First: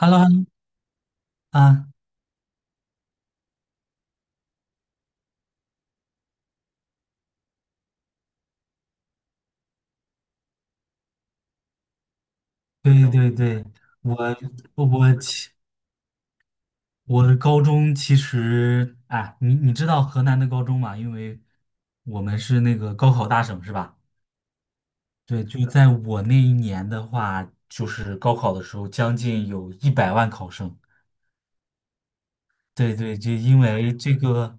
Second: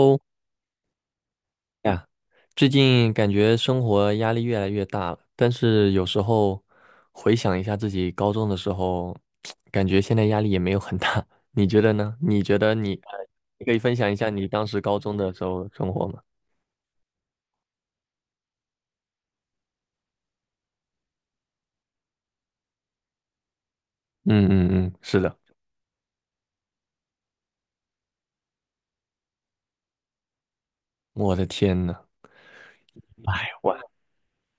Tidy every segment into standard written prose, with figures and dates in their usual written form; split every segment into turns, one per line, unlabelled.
h e l l o h e l l o 啊，
呀，最近感觉生活压力越来越大了，但是有时候回想一下自己高中的时候，感觉现在压力也没有很大。你觉得呢？你觉得你
对
呃
对对，
你可以分享
我
一下你当时高
我
中的时
其
候生活吗？
我的高中其实，哎，你知道河南的高中吗？因为我们是那个高考大省，是吧？
嗯嗯嗯，是的。
对，就在我那一年的话，就是高考的时候，将近有一百万考生。
我的天呐，
对对，就
哎，
因为这个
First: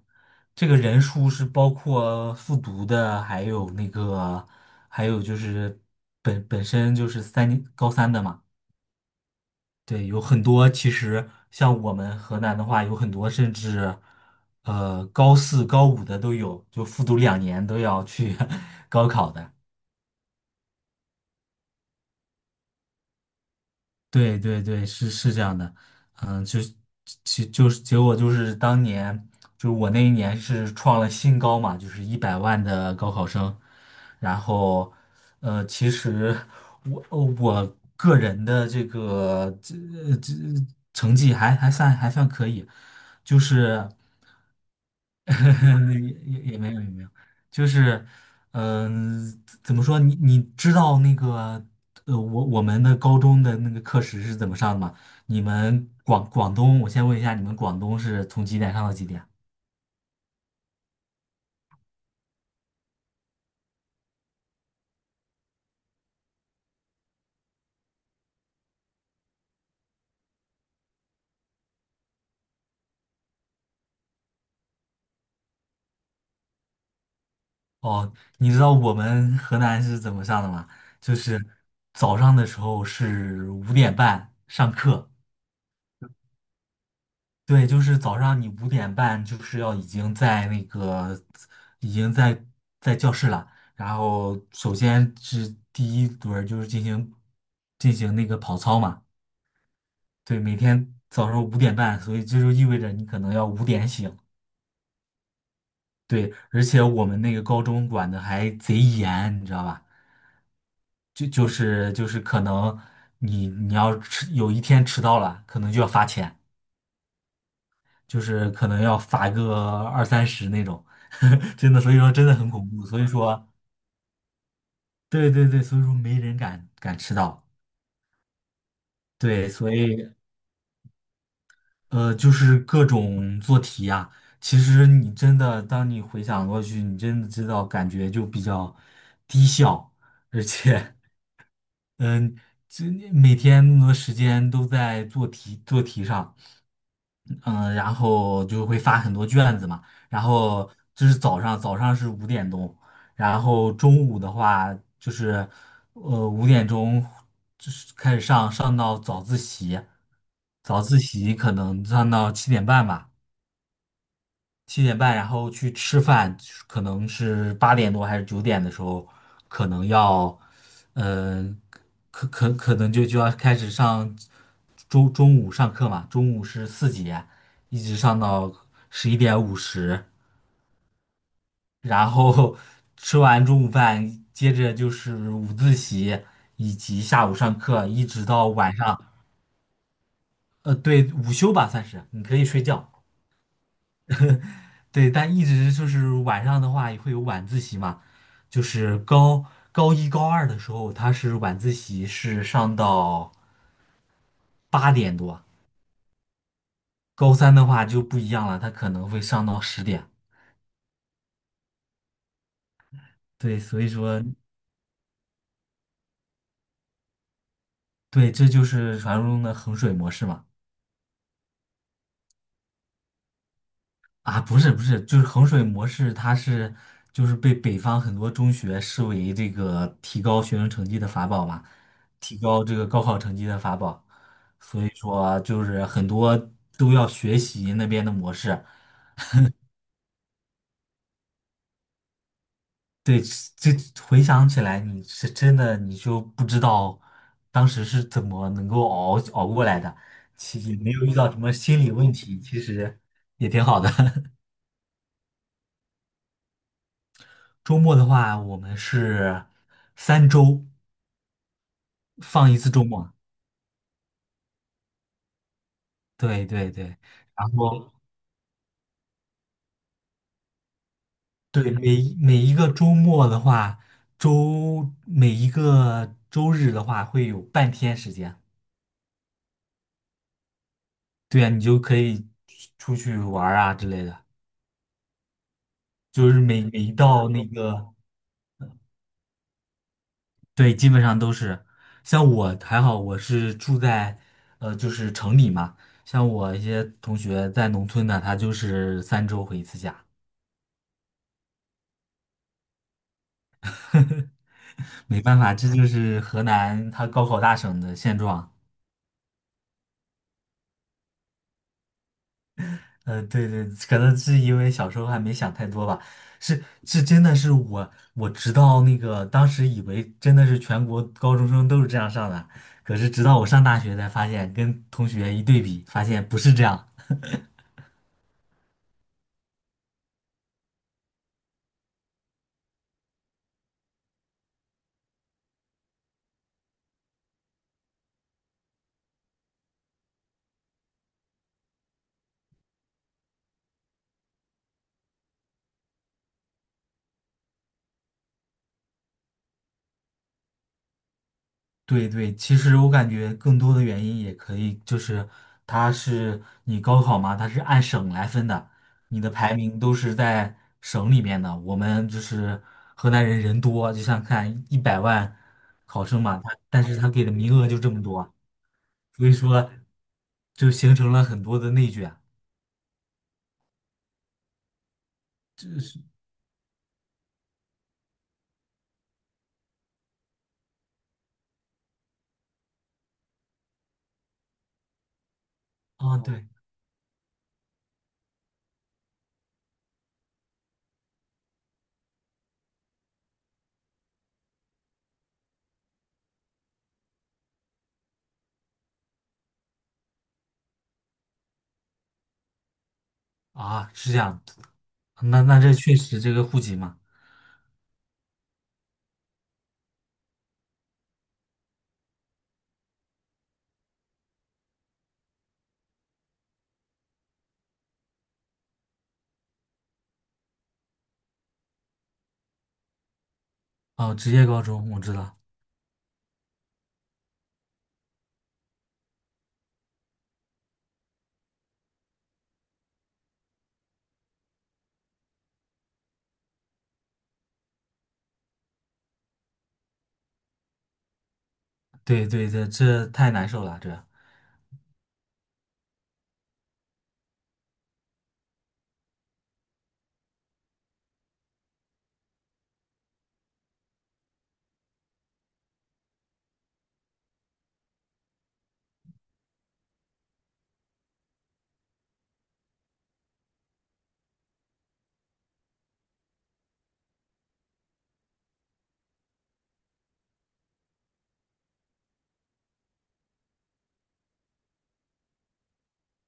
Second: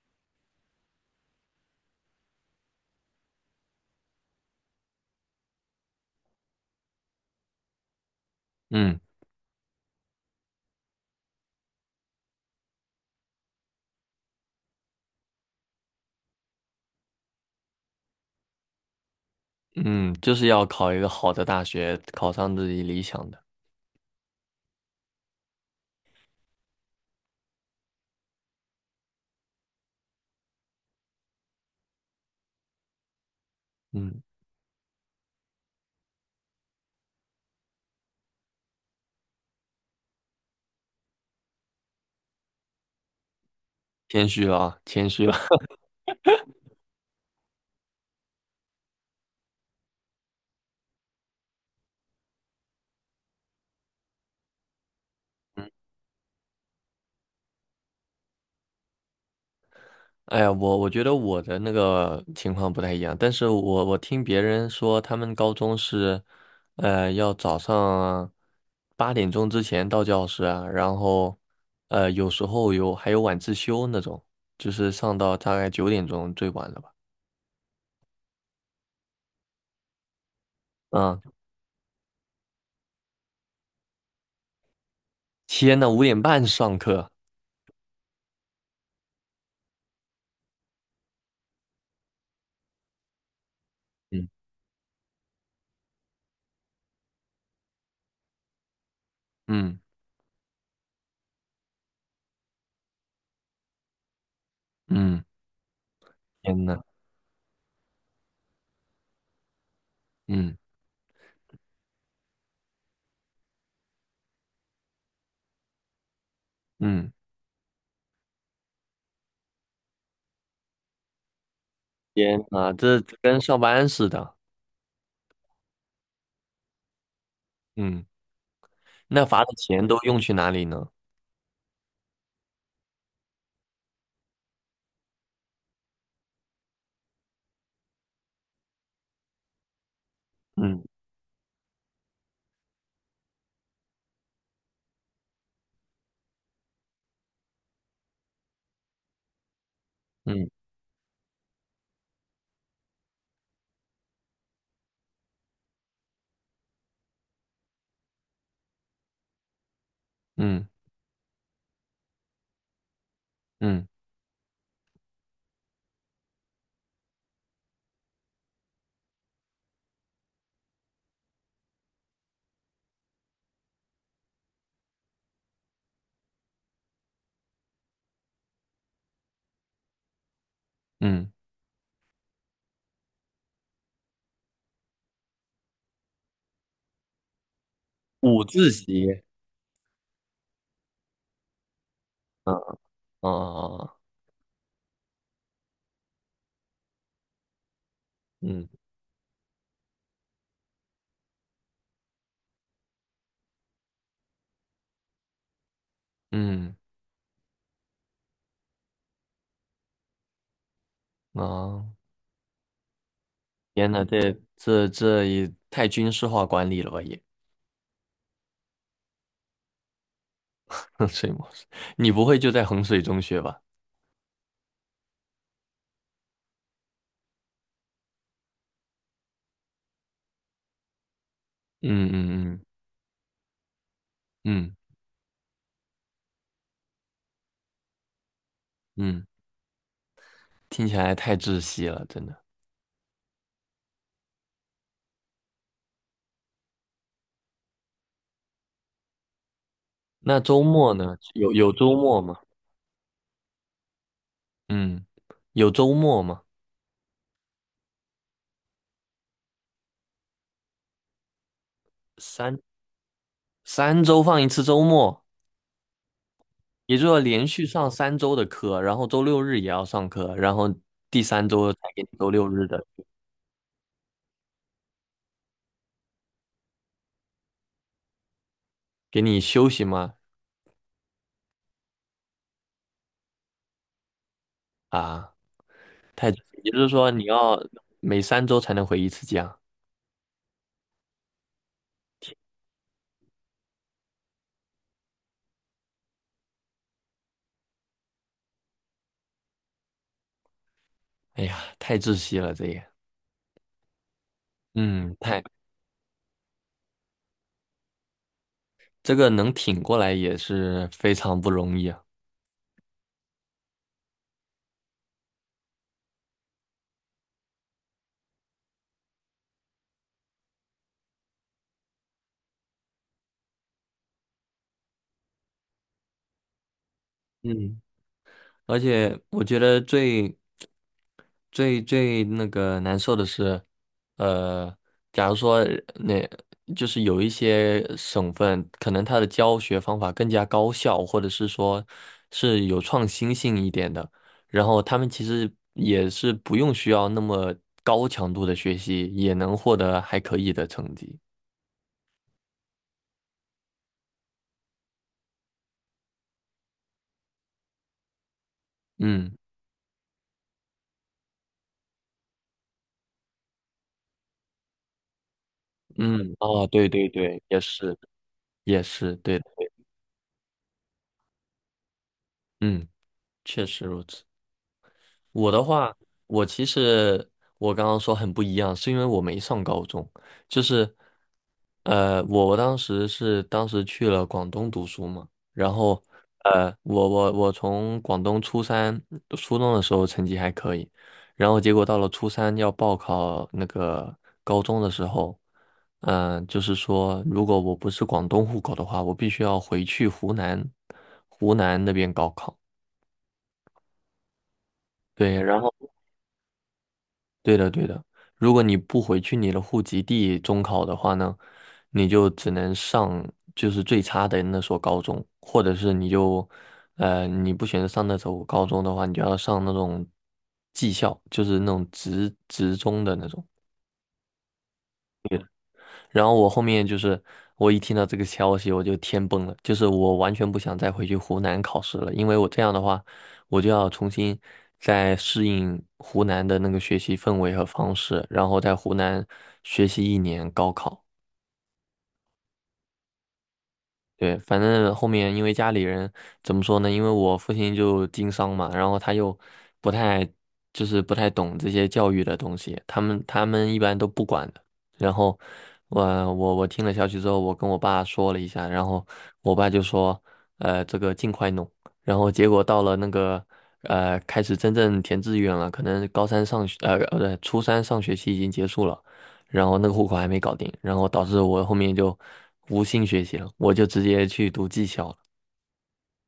这个人数是包括复读的，还有那个还有就是本身就是3年高三的嘛。
嗯
对，有很多其实像我们河南的话，有很多甚至高四、高五的都有，就复读2年都要去 高考的。
嗯，就是要考一个好的大学，考上自己理想的。
对对对，是这样的。嗯，就是其就是结果就是当年我那一年是创了新高嘛，就是一百万的高考生。
嗯，
然后其实我个人的这个这这呃成绩还算可以，就是。
谦虚了啊，谦虚了。
也也没有也没有，就是，怎么说？你知道那个，我们的高中的那个课时是怎么上的吗？你们广东，我先问一下，你们广东是从几点上到几点啊？
哎呀，我觉得我的那个情况不太一样，但是我听别人说，他们高中是，要早上八点钟之前到教室啊，然后，有时候还有晚自修那种，就是上到大概九点钟最晚了吧？
哦，你知道我们河南是怎么上的吗？就
啊，
是早上的时候是五点半上课。
天呐，五点半上课，
对，就是早上你五点半就是要已经在那个已经在在教室了，然
嗯
后首先是第一轮儿就是进行那个跑操嘛。
嗯
对，每天早上五点半，所以这就意味着你可能要五点醒。
嗯，
对，而
天呐，
且我们那个高中管的还贼严，你知道吧？
嗯
就是可能你有一天迟到了，可能就要罚钱。
嗯，
就是可能要罚个二三十那种，真的，所以说真的
天
很恐
呐，
怖，所
这
以
跟
说，
上班似的，
对对对，所以说没人敢迟到。
嗯，那罚
对，
的
所
钱都
以
用去哪里呢？
就是各种做题呀、其实你真的，当你回想过去，你真的知道感觉就比较低效。而
嗯
且，嗯、这每天那么多时间都在做题做题上。嗯，然后就会发很多卷子嘛，然
嗯
后就是早上是五点钟，然后中午的话就是，五点钟就是开始上到早自习，
嗯
早自习可能上到七点半吧，
嗯。
七点半，然后去吃饭，可能是八点多还是9点的时候，可能要，嗯、可能就要开始上中午上课嘛，中午是4节，一直上到11:50，
嗯
然后吃完中午饭，接着就是午自习以及下午上课，一直
五
到
自
晚上。
习，
对，午休吧算是，你可以
嗯
睡觉。
啊
对，但一直就是晚上的话也会有晚自习嘛，就
嗯，
是高一高二的时候，他是晚自习是上到八点多，
嗯
高三的话就不一样了，他可能会上到10点。
啊，
对，所以
天呐，
说，
这也太军事化管理了吧也，
对，这就是传说中的衡水模式嘛。
衡水模式，你不会就在衡水中学吧？
啊，不是不是，就是衡水模式，它是被北方很多中学视为这个提高学生成绩的法宝嘛，
嗯
提
嗯
高这个高考成绩的法宝。
嗯嗯
所以说就是很多都要学习那边的模式。
嗯，听起来太窒息了，真的。
对，这回想起来，你是真的你就不知道当时是怎么能够熬过来的。
那
其
周
实也没
末
有遇
呢？
到什么
有
心理
周
问
末
题，
吗？
其实也挺好的。
嗯有周末吗？
周末的话，我们是三周放一
三
次周末。
三周放一次周末，
对对对，
也就是说连
然
续上
后
三周的课，然后周六日也要上课，然后第三
对
周才
每
给
一
你周
每
六
一
日
个
的
周末的话，每一个周日的话会有半天时间。
给你休息吗？
对呀，你就可以出去玩儿啊之类的，
啊，
就
太，
是每
也
每
就是
一
说你
到那
要
个，
每三周才能回一次家。
对，基本上都是。像我还好，我是住在就是城里嘛。像我一些同学在农村的，他就是三周回一次家，
哎呀，太窒息了，这也，嗯，
没办
太，
法，这就是河南它高考大省的现状。
这个能挺过来也是非常不容易啊。
对对，可能是因为小时候还没想太多吧，是，真的是我直到那个当时以为真的是全国高中生都是这样上的，可是直到我上大学才发现，跟同学一对比，发现不是这样。
嗯。而且我觉得最那个难受的是，呃，假如说那就是有一些省份，可能它的教学方法更加高效，或者是说是有创新性一点的，然后他们其实也是不用需要那么高强度的学习，也能获得还可以的成绩。
对对，其实我感觉更多的原因也可以，就是它是你高考嘛，它是按省来分的，你的
嗯
排名都是在省里面的。我们就是河南人人多，就像看一百万考生
嗯，
嘛，他
哦，
但
对
是
对
他给的
对，
名
也
额就这
是
么多啊，
也是
所以
对的，
说就形成了很多的内卷。
嗯，确实如此。我的话，我其实我刚刚说很不一样，是因为我没上高中，就是，我当时去了广东读书嘛，然后，
啊，对
我从广东初中的时候成绩还可以，然后结果到了初三要报考那个高中的时候，就是说如果我不是广东户口的话，我必须要回去湖南那边高考。
啊，是这样，
对，
那
然
这
后。
确实这个户籍嘛。
对的，对的。如果你不回去你的户籍地中考的话呢，你就只能上就是最差的那所高中，或者是你就，你不选择上那所高中的话，你就要上那种技校，就是那种职中的那种。
哦，职业高中我知道，
然后我后面就是我一听到这个消息，我就天崩了，就是我完全不想再回去湖南考试了，因为我这样的话，我就要重新再适应湖南的那个学习氛围和方式，然后在湖南学习一年高考。
对对对，这太难受了，这。
对，反正后面因为家里人怎么说呢？因为我父亲就经商嘛，然后他又不太不太懂这些教育的东西，他们一般都不管的。然后我我听了消息之后，我跟我爸说了一下，然后我爸就说，这个尽快弄。然后结果到了那个开始真正填志愿了，可能高三上学呃呃初三上学期已经结束了。然后那个户口还没搞定，然后导致我后面就无心学习了，我就直接去读技校了。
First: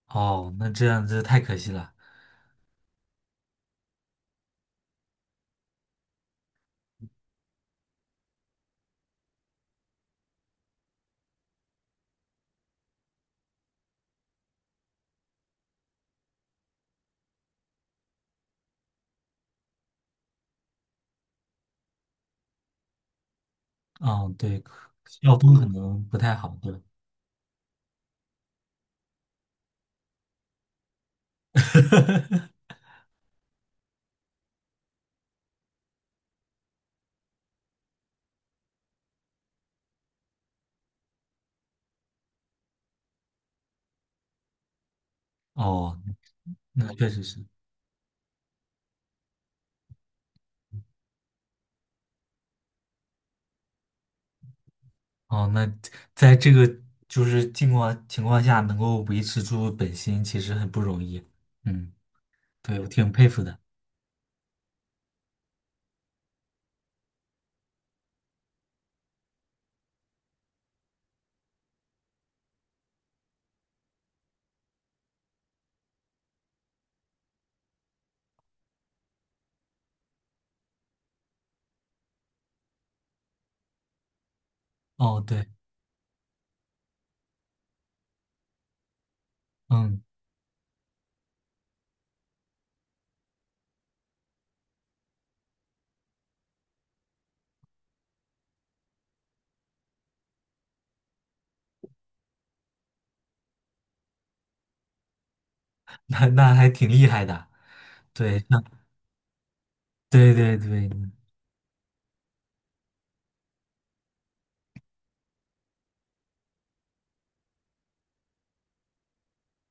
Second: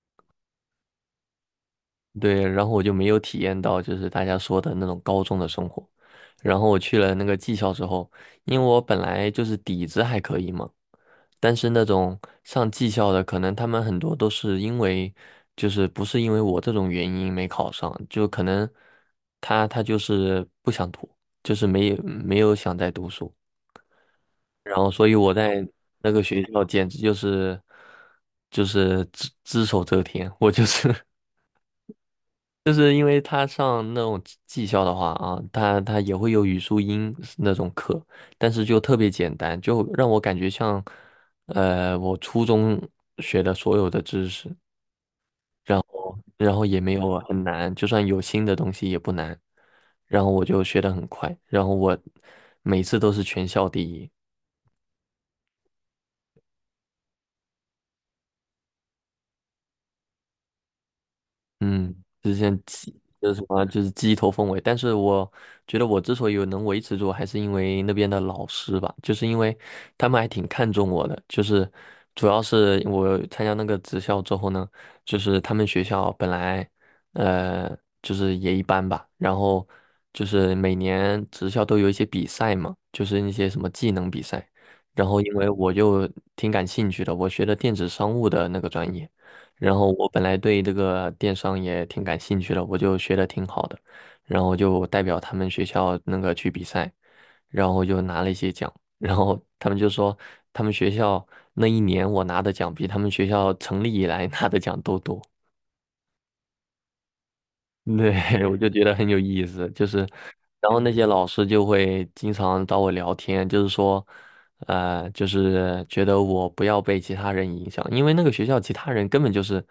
哦，那这样子太可惜了。
对，然后我就没有体验到就是大家说的那种高中的生活。然后我去了那个技校之后，因为我本来就是底子还可以嘛，但是那种上技校的，可能他们很多都是因为，就是不是因为我这种原因没考上，就可能他就是不想读，就是没有想再读书，
哦，对，
然后所以我
校风可
在
能
那
不
个
太
学
好，
校
对吧
简直就是只手遮天，我就是 就是因为他上那种技校的话啊，他也会有语数英那种课，但是就特别简单，就让我感觉像我初中学的所有的知识，然
哦，
后然后也
那
没
确
有
实
很
是。
难，就算有新的东西也不难，然后我就学得很快，然后我每次都是全校第一。
哦，那在这个就是情况下，能够维持住本心，其实很不容易。嗯，
嗯，之前
对，我挺佩
就是
服
什
的。
么，就是鸡头凤尾。但是我觉得我之所以能维持住，还是因为那边的老师吧，就是因为他们还挺看重我的。就是主要是我参加那个职校之后呢，就是他们学校本来呃就是也一般吧，然后就是每年职校都有一些比赛嘛，就是一些什么技能比赛。然后
哦，
因
对，
为我就挺感兴趣的，我学的电子商务的那个专业。然后
嗯，
我本来对这个电商也挺感兴趣的，我就学的挺好的，然后就代表他们学校那个去比赛，然后就拿了一些奖，然后他们就说他们学校那一年我拿的奖比他们学校成立以来 拿的奖都多。
那还挺厉害的。对，
对，我
那
就觉得很有意思，就是，
对对
然后
对
那些老师就会经常找我聊天，就是说，就是觉得我不要被其他人影响，因为那个学校其他人根本就是，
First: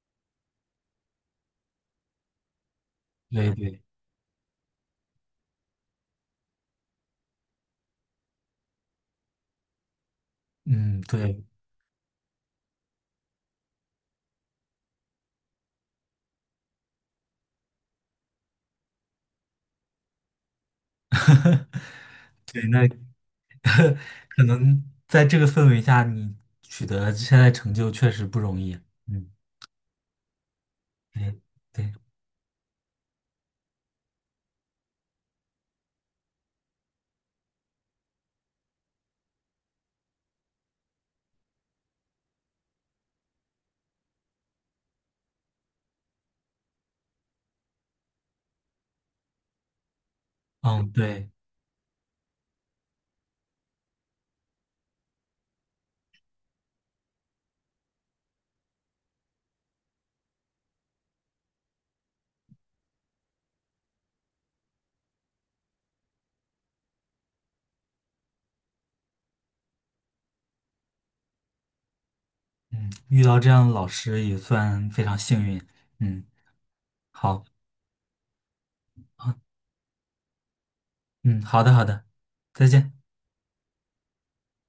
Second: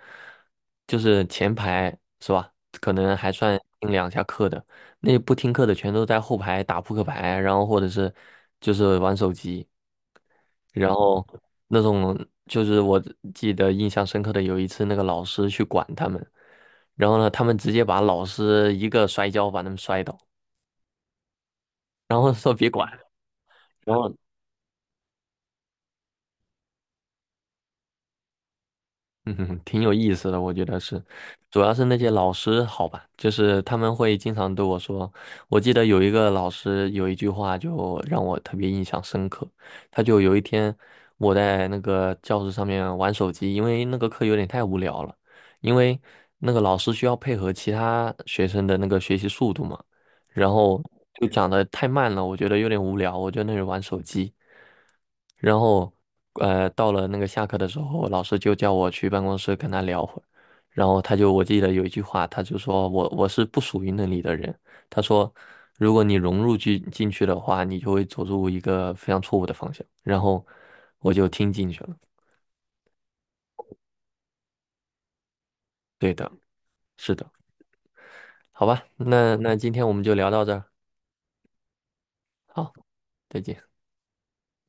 就是前排是吧？可能还
对
算
对，
听两下课的，那不听课的全都在后排打扑克牌，然后或者是就是玩手机。然
嗯，
后
对，
那种就是我记得印象深刻的有一次，那个老师去管他们，然后呢，他们直接把老师一个摔跤把他们摔倒，然后说
对，
别
那
管，然后
可能在这个氛围下，你取得现在成就确实不容易。嗯，
嗯哼，挺有意思的，我觉得是，
对
主要是
对。
那些老师好吧，就是他们会经常对我说，我记得有一个老师有一句话就让我特别印象深刻，他就有一天我在那个教室上面玩手机，因为那个课有点太无聊了，因为那个老师需要配合其他学生的那个学习速度嘛，然后
嗯，
就
对，
讲的太慢了，我觉得有点无聊，我就在那里玩手机。然后，到了那个下课的时候，老师就叫我去办公室跟他聊会儿。然后他就，我记得有一句话，他就说我是不属于那里的人。他说，如果你融入进去的话，你就会走入一个非常错误的方向。然后我就听进去了。
嗯，遇到这样的老师也算非常幸运。
对
嗯，
的，是的，
好，
好吧，那今天我们就聊到这儿，
嗯，好的，好的，再
好，
见。
再见。